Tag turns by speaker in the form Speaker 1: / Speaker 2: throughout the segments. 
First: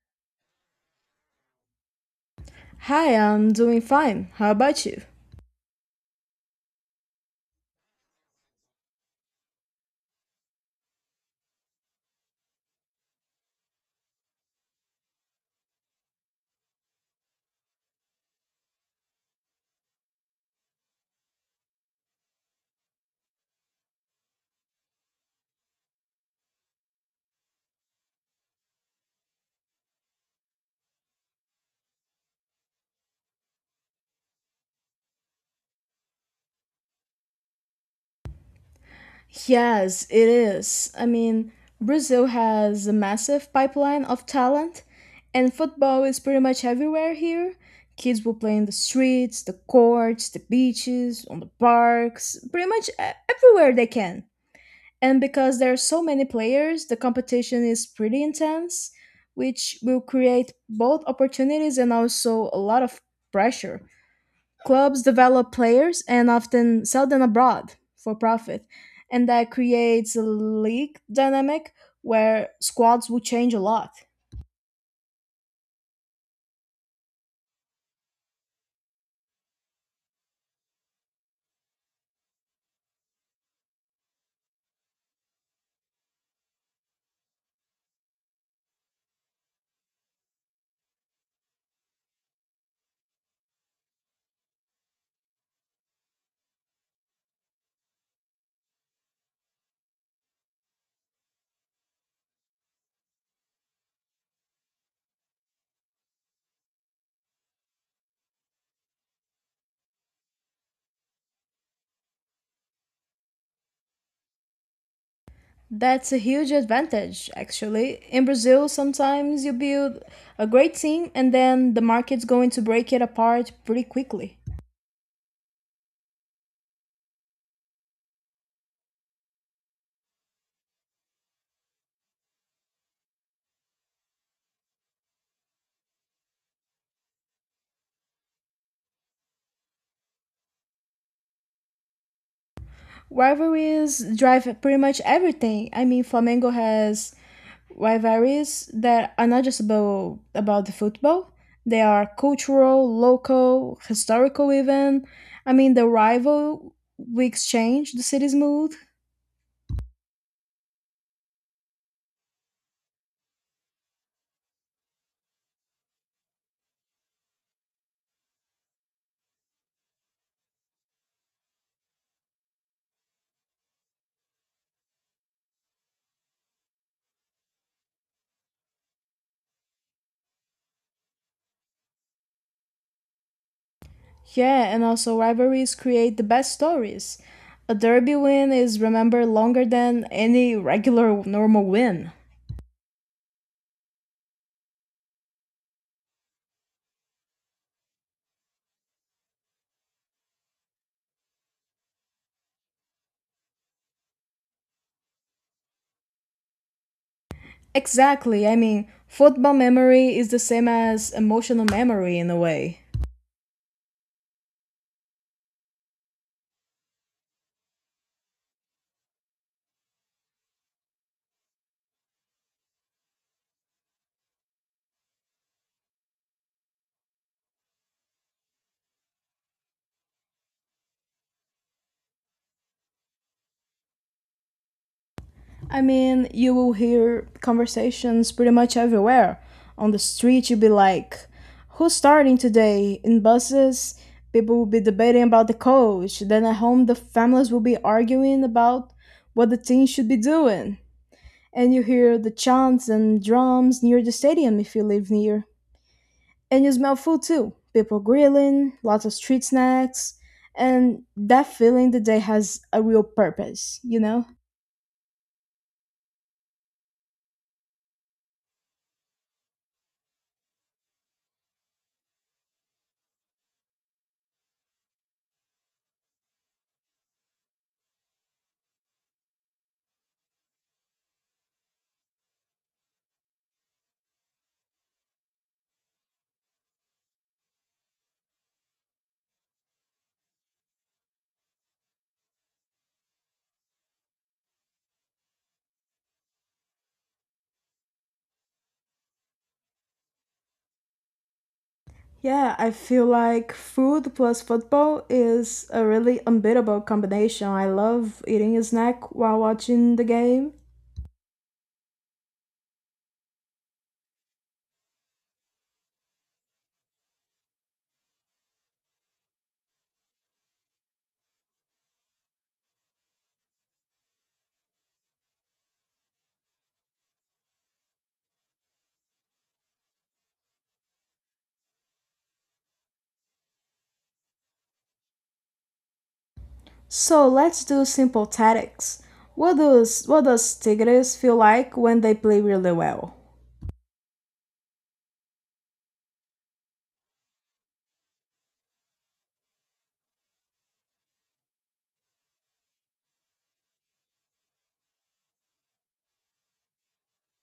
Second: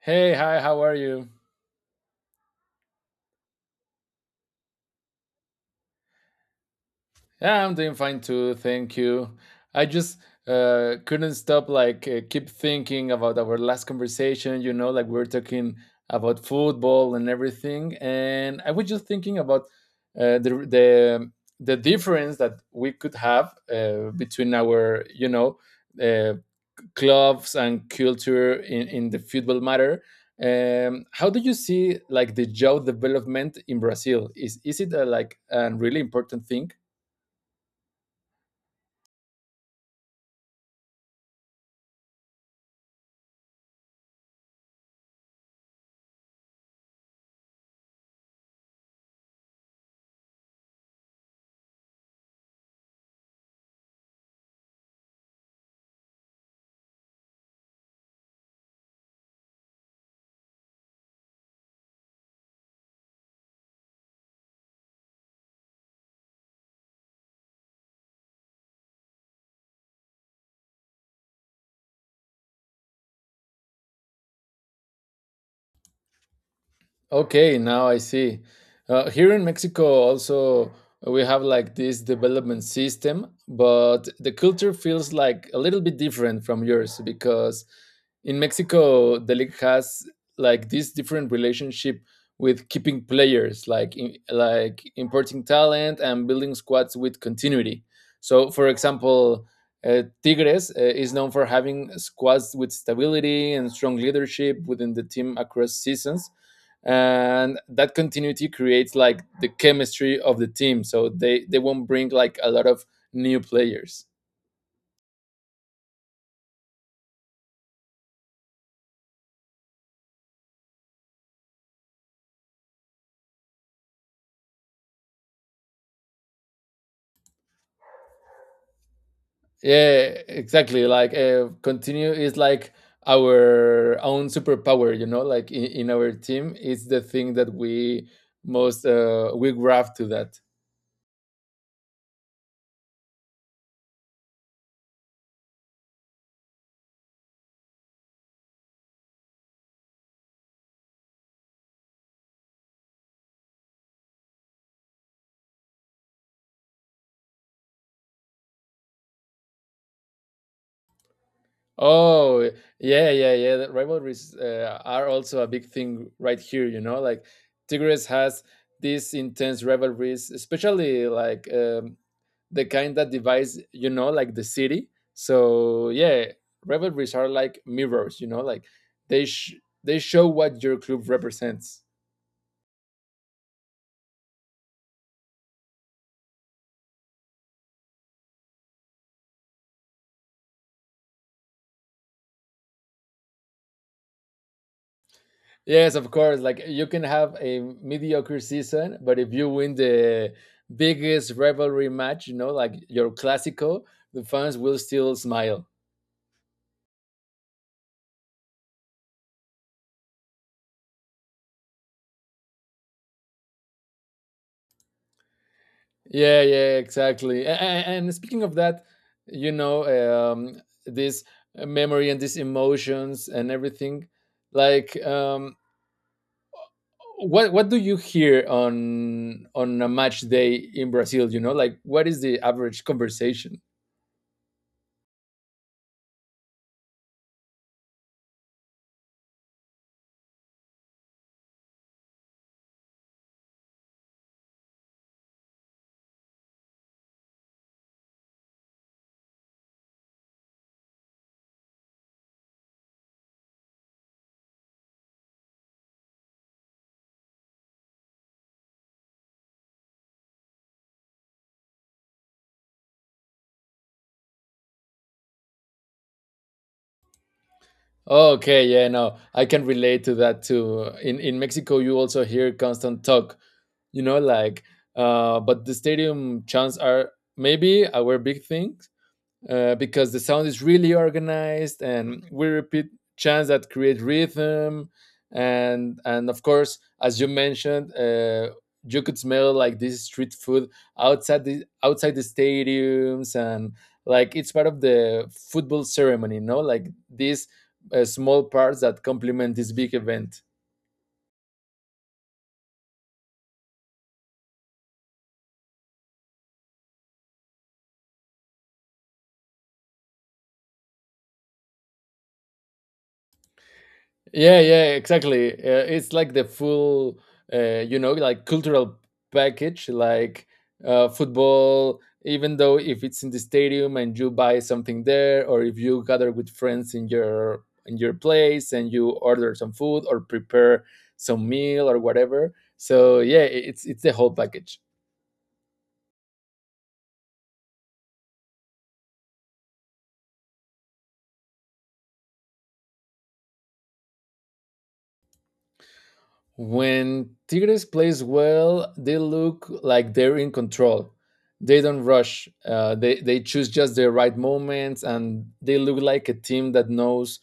Speaker 1: Hey, hi, how are you?
Speaker 2: Hi, I'm doing fine. How about you?
Speaker 1: Yeah, I'm doing fine too, thank you. I just couldn't stop, like, keep thinking about our last conversation, like we were talking about football and everything. And I was just thinking about uh, the, the, the difference that we could have between our, uh, clubs and culture in the football matter. How do you see like the job development in Brazil? Is it like a really important thing?
Speaker 2: Yes, it is. I mean, Brazil has a massive pipeline of talent, and football is pretty much everywhere here. Kids will play in the streets, the courts, the beaches, on the parks, pretty much everywhere they can. And because there are so many players, the competition is pretty intense, which will create both opportunities and also a lot of pressure. Clubs develop players and often sell them abroad for profit, and that creates a league dynamic where squads will change a lot.
Speaker 1: Okay, now I see. Here in Mexico, also, we have like this development system, but the culture feels like a little bit different from yours because in Mexico, the league has like this different relationship with keeping players, like importing talent and building squads with continuity. So, for example, Tigres is known for having squads with stability and strong leadership within the team across seasons, and that continuity creates like the chemistry of the team, so they won't bring like a lot of new players.
Speaker 2: That's a huge advantage, actually. In Brazil, sometimes you build a great team and then the market's going to break it apart pretty quickly.
Speaker 1: Yeah, exactly, like continue is like our own superpower, like in our team it's the thing that we most we graft to that.
Speaker 2: Rivalries drive pretty much everything. I mean, Flamengo has rivalries that are not just about the football. They are cultural, local, historical even. I mean, the rival we exchange the city's mood.
Speaker 1: Oh, yeah, yeah, yeah, that rivalries are also a big thing right here, like Tigres has these intense rivalries, especially like the kind that divides, like the city. So yeah, rivalries are like mirrors, like they sh- they show what your club represents.
Speaker 2: Yeah, and also rivalries create the best stories. A derby win is remembered longer than any regular normal win.
Speaker 1: Yes, of course, like you can have a mediocre season, but if you win the biggest rivalry match, like your clasico, the fans will still smile.
Speaker 2: Exactly. I mean, football memory is the same as emotional memory in a way.
Speaker 1: Yeah, yeah, exactly. And speaking of that, you know um this memory and these emotions and everything, like um what do you hear on a match day in Brazil? Like what is the average conversation?
Speaker 2: I mean, you will hear conversations pretty much everywhere. On the street, you'll be like, who's starting today? In buses, people will be debating about the coach. Then at home, the families will be arguing about what the team should be doing. And you hear the chants and drums near the stadium if you live near. And you smell food too. People grilling, lots of street snacks, and that feeling the day has a real purpose, you know?
Speaker 1: Okay, yeah, no, I can relate to that too. In Mexico, you also hear constant talk. Like, but the stadium chants are maybe our big thing, because the sound is really organized and we repeat chants that create rhythm. And of course, as you mentioned, you could smell like this street food outside the stadiums, and like it's part of the football ceremony, no, like these small parts that complement this big event.
Speaker 2: Yeah, I feel like food plus football is a really unbeatable combination. I love eating a snack while watching the game.
Speaker 1: Yeah, yeah, exactly. It's like the full, like cultural package, like football. Even though if it's in the stadium and you buy something there, or if you gather with friends in your place and you order some food or prepare some meal or whatever. So yeah, it's the whole package.
Speaker 2: So let's do simple tactics. What does Tigres feel like when they play really well?
Speaker 1: When Tigres plays well, they look like they're in control. They don't rush. They choose just the right moments, and they look like a team that knows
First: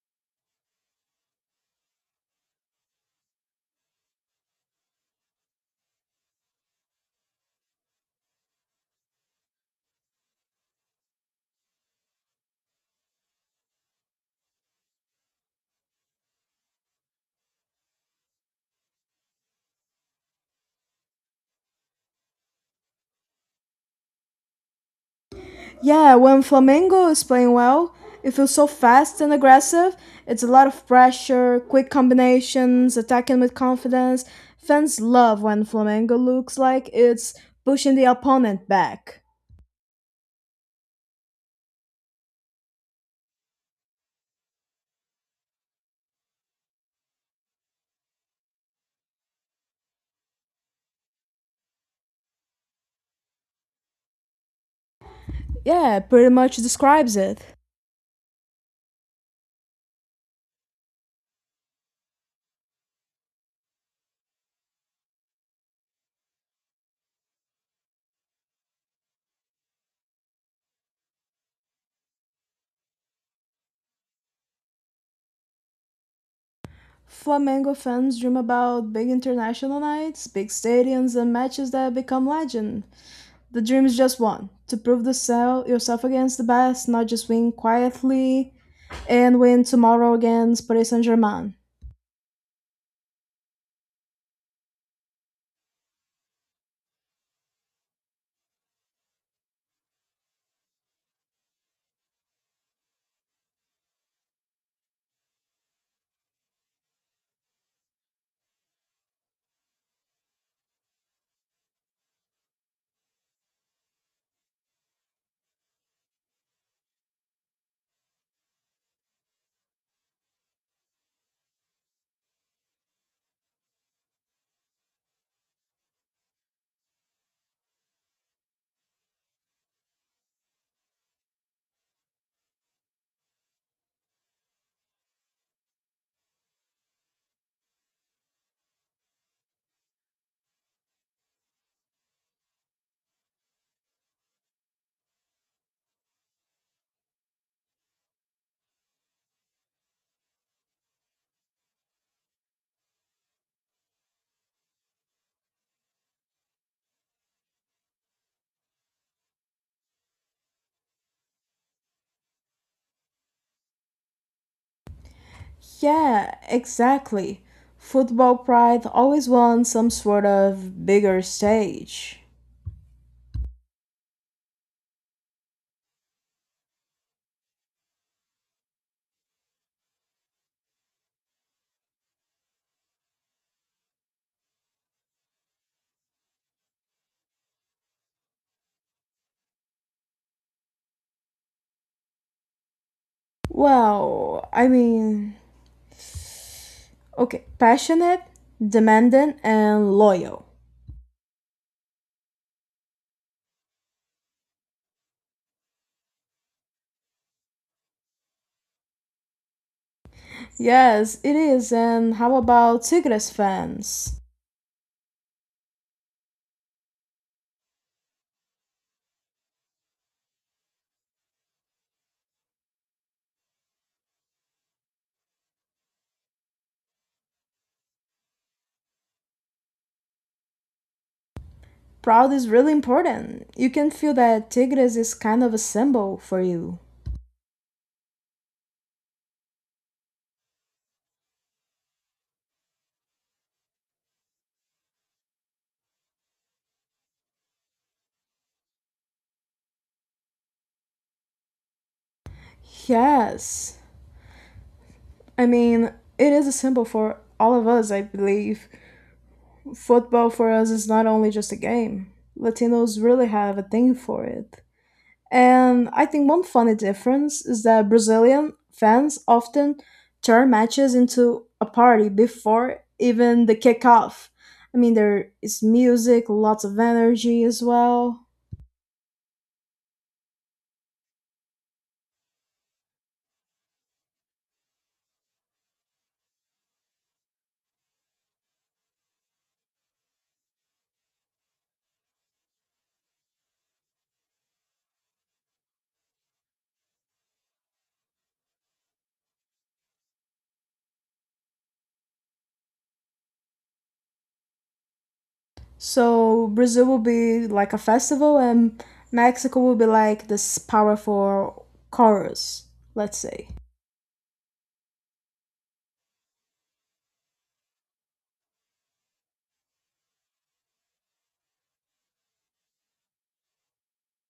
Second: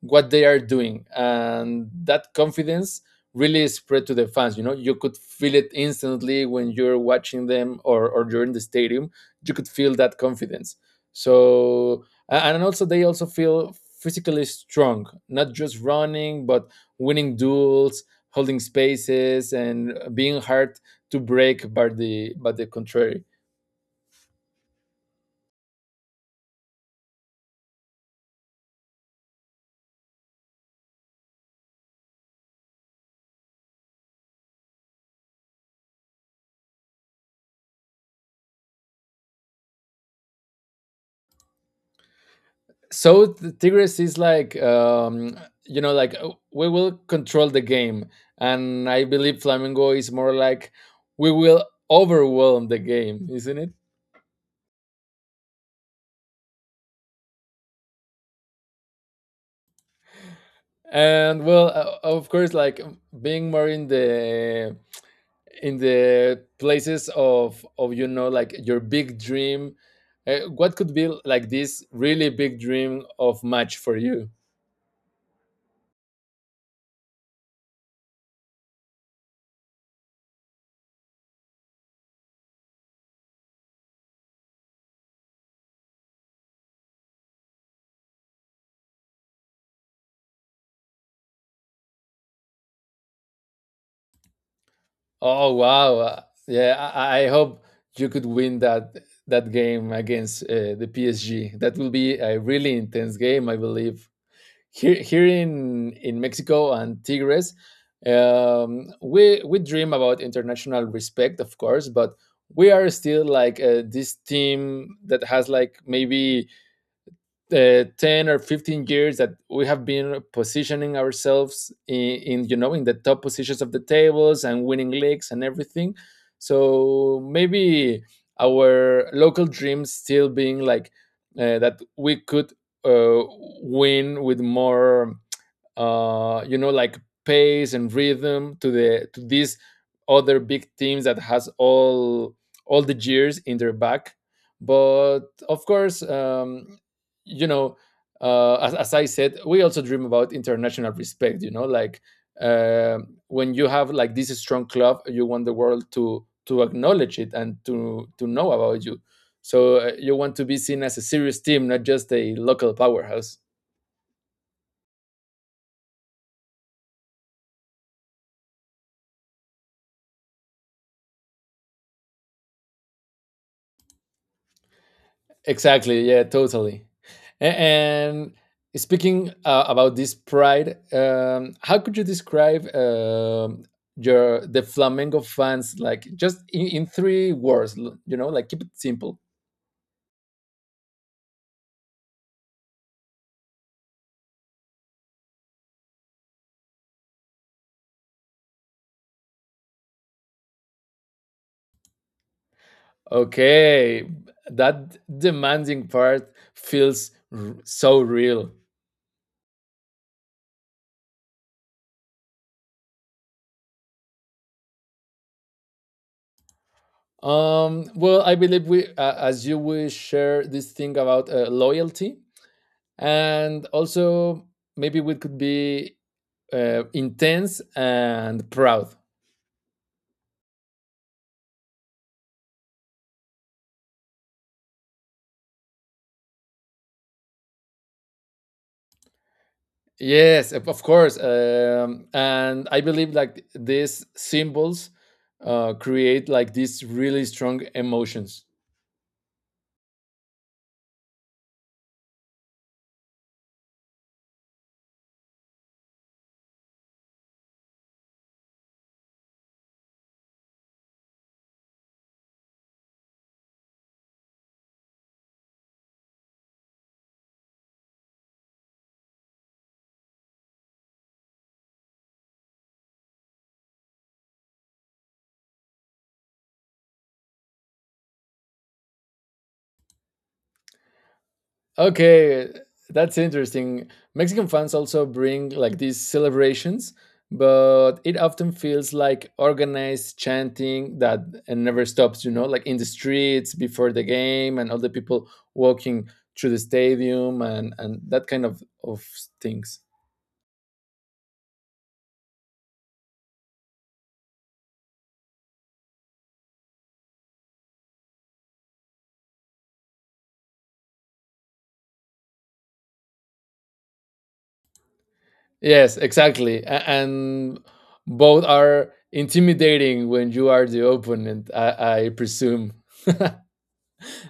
Speaker 1: what they are doing. And that confidence really spread to the fans. You could feel it instantly when you're watching them or you're in the stadium. You could feel that confidence. So and also they also feel physically strong, not just running but winning duels, holding spaces, and being hard to break by the contrary.
Speaker 2: Yeah, when Flamengo is playing well, it feels so fast and aggressive. It's a lot of pressure, quick combinations, attacking with confidence. Fans love when Flamengo looks like it's pushing the opponent back.
Speaker 1: So the Tigres is like like we will control the game. And I believe Flamengo is more like we will overwhelm the game, isn't it?
Speaker 2: Yeah, pretty much describes it.
Speaker 1: And well, of course, like being more in the places of, like, your big dream, what could be like this really big dream of match for you?
Speaker 2: Flamengo fans dream about big international nights, big stadiums, and matches that become legend. The dream is just one to prove the sell yourself against the best, not just win quietly and win tomorrow against Paris Saint Germain.
Speaker 1: Oh wow! Yeah, I hope you could win that game against the PSG. That will be a really intense game, I believe. Here in Mexico and Tigres, we dream about international respect, of course, but we are still like this team that has like maybe 10 or 15 years that we have been positioning ourselves in you know in the top positions of the tables and winning leagues and everything. So maybe our local dreams still being like that we could win with more like pace and rhythm to the to these other big teams that has all the years in their back. But of course, you know, as I said, we also dream about international respect. Like uh, when you have like this strong club, you want the world to acknowledge it, and to know about you. So you want to be seen as a serious team, not just a local powerhouse.
Speaker 2: Yeah, exactly. Football pride always wants some sort of bigger stage.
Speaker 1: Exactly. Yeah, totally. And speaking about this pride, how could you describe your the Flamengo fans, like, just in three words, like keep it simple.
Speaker 2: Well, I mean, okay, passionate, demanding, and loyal.
Speaker 1: Okay, that demanding part feels so real.
Speaker 2: Yes, it is. And how about Tigres fans?
Speaker 1: Well, I believe we, as you, we share this thing about loyalty, and also maybe we could be intense and proud.
Speaker 2: Proud is really important. You can feel that Tigres is kind of a symbol for you.
Speaker 1: Yes, of course. And I believe like these symbols create like these really strong emotions.
Speaker 2: Yes. I mean, it is a symbol for all of us, I believe. Football for us is not only just a game, Latinos really have a thing for it. And I think one funny difference is that Brazilian fans often turn matches into a party before even the kickoff. I mean, there is music, lots of energy as well.
Speaker 1: Okay, that's interesting. Mexican fans also bring like these celebrations, but it often feels like organized chanting that and never stops, like in the streets before the game and all the people walking through the stadium, and that kind of things.
Speaker 2: So Brazil will be like a festival, and Mexico will be like this powerful chorus, let's say.
Speaker 1: Yes, exactly. And both are intimidating when you are the opponent, I presume.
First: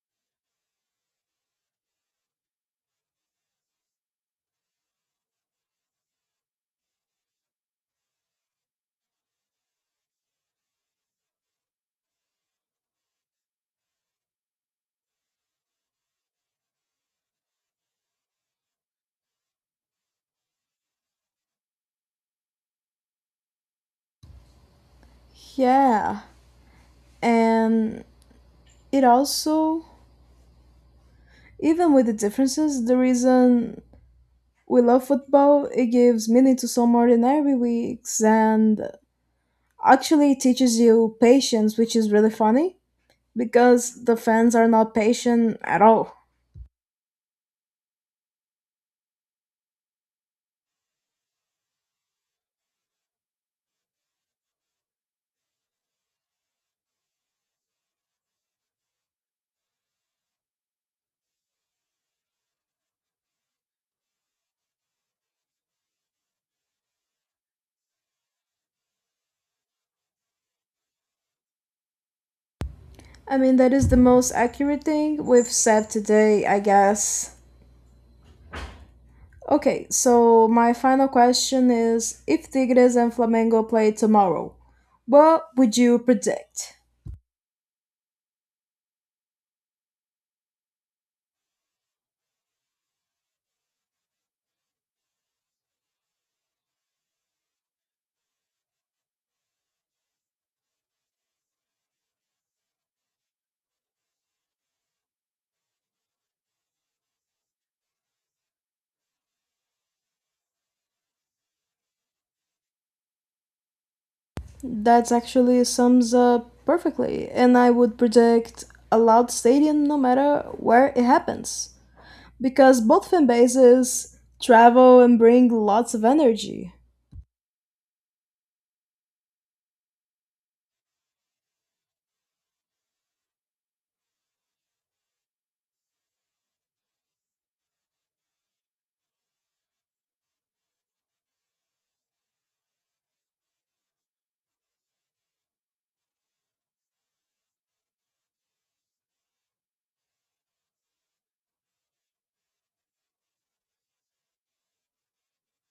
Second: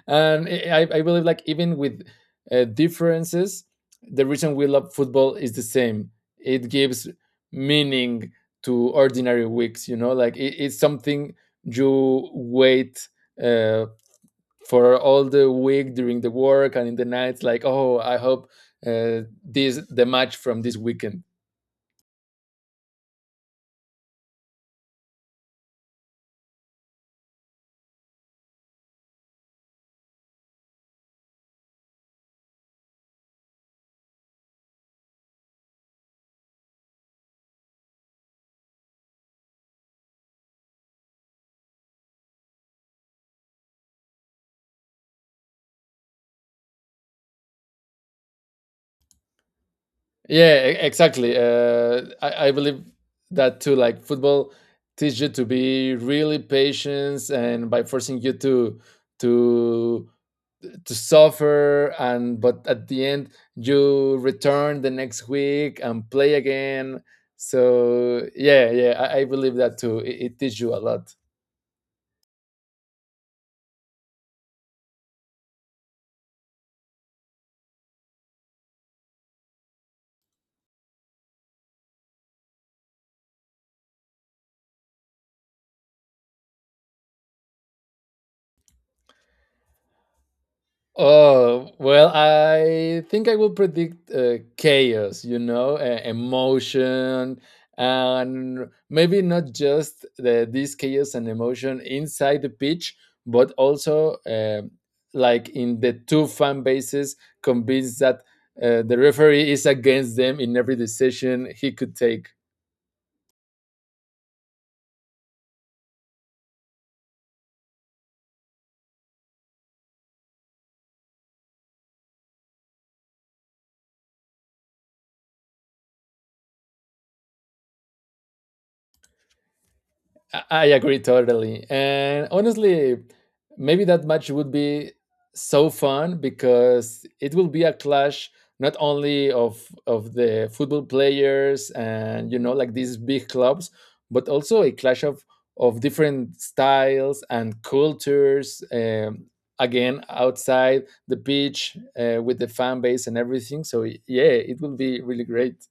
Speaker 1: And I believe, like, even with differences, the reason we love football is the same. It gives meaning to ordinary weeks, like it's something you wait uh, for all the week during the work and in the nights, like, oh, I hope this the match from this weekend.
Speaker 2: Yeah, and it also, even with the differences, the reason we love football. It gives meaning to some ordinary weeks and actually teaches you patience, which is really funny because the fans are not patient at all.
Speaker 1: Yeah, exactly. I believe that too. Like football teaches you to be really patient, and by forcing you to to suffer, and but at the end you return the next week and play again. So yeah, yeah, I believe that too. It teaches you a lot.
Speaker 2: I mean, that is the most accurate thing we've said today, I guess. Okay, so my final question is if Tigres and Flamengo play tomorrow, what would you predict?
Speaker 1: Oh, well, I think I will predict chaos, emotion, and maybe not just this chaos and emotion inside the pitch, but also like in the two fan bases convinced that the referee is against them in every decision he could take.
Speaker 2: That actually sums up perfectly, and I would predict a loud stadium no matter where it happens, because both fan bases travel and bring lots of energy.
Speaker 1: I agree totally. And honestly, maybe that match would be so fun because it will be a clash not only of the football players and, like, these big clubs, but also a clash of different styles and cultures. Again, outside the pitch, with the fan base and everything. So yeah, it will be really great.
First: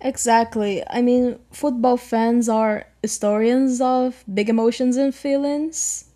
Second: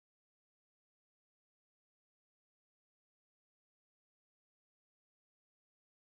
Speaker 2: Exactly. I mean, football fans are historians of big emotions and feelings.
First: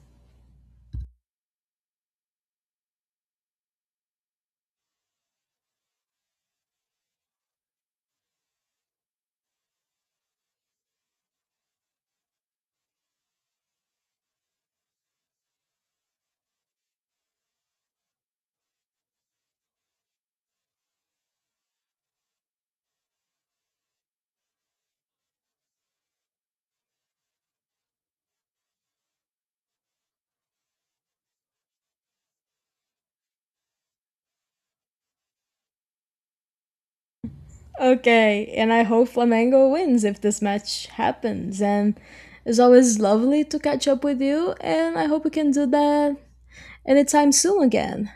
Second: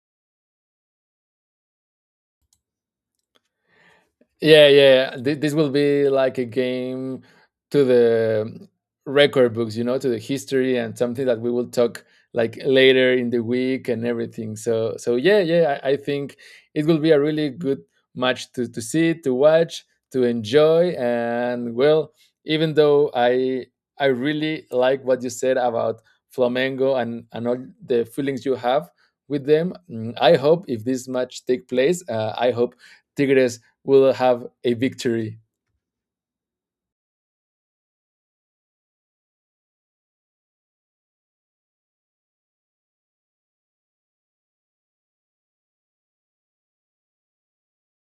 Speaker 1: Yeah, yeah. This will be like a game to the record books, to the history and something that we will talk like later in the week and everything. So yeah, yeah. I think it will be a really good match to see, to watch, to enjoy, and well, even though I really like what you said about Flamengo and all the feelings you have with them, I hope if this match take place, I hope Tigres will have a victory.
Speaker 2: Okay, and I hope Flamengo wins if this match happens. And it's always lovely to catch up with you, and I hope we can do that anytime soon again.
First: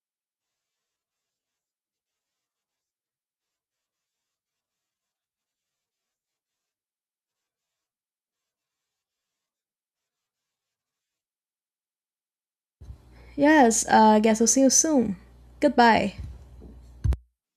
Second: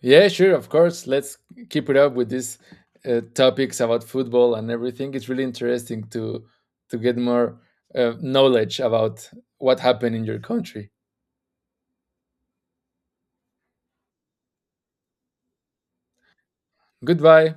Speaker 1: Yeah, sure, of course. Let's keep it up with these topics about football and everything. It's really interesting to get more knowledge about what happened in your country.
Speaker 2: Yes, I guess I'll see you soon. Goodbye.
Speaker 1: Goodbye.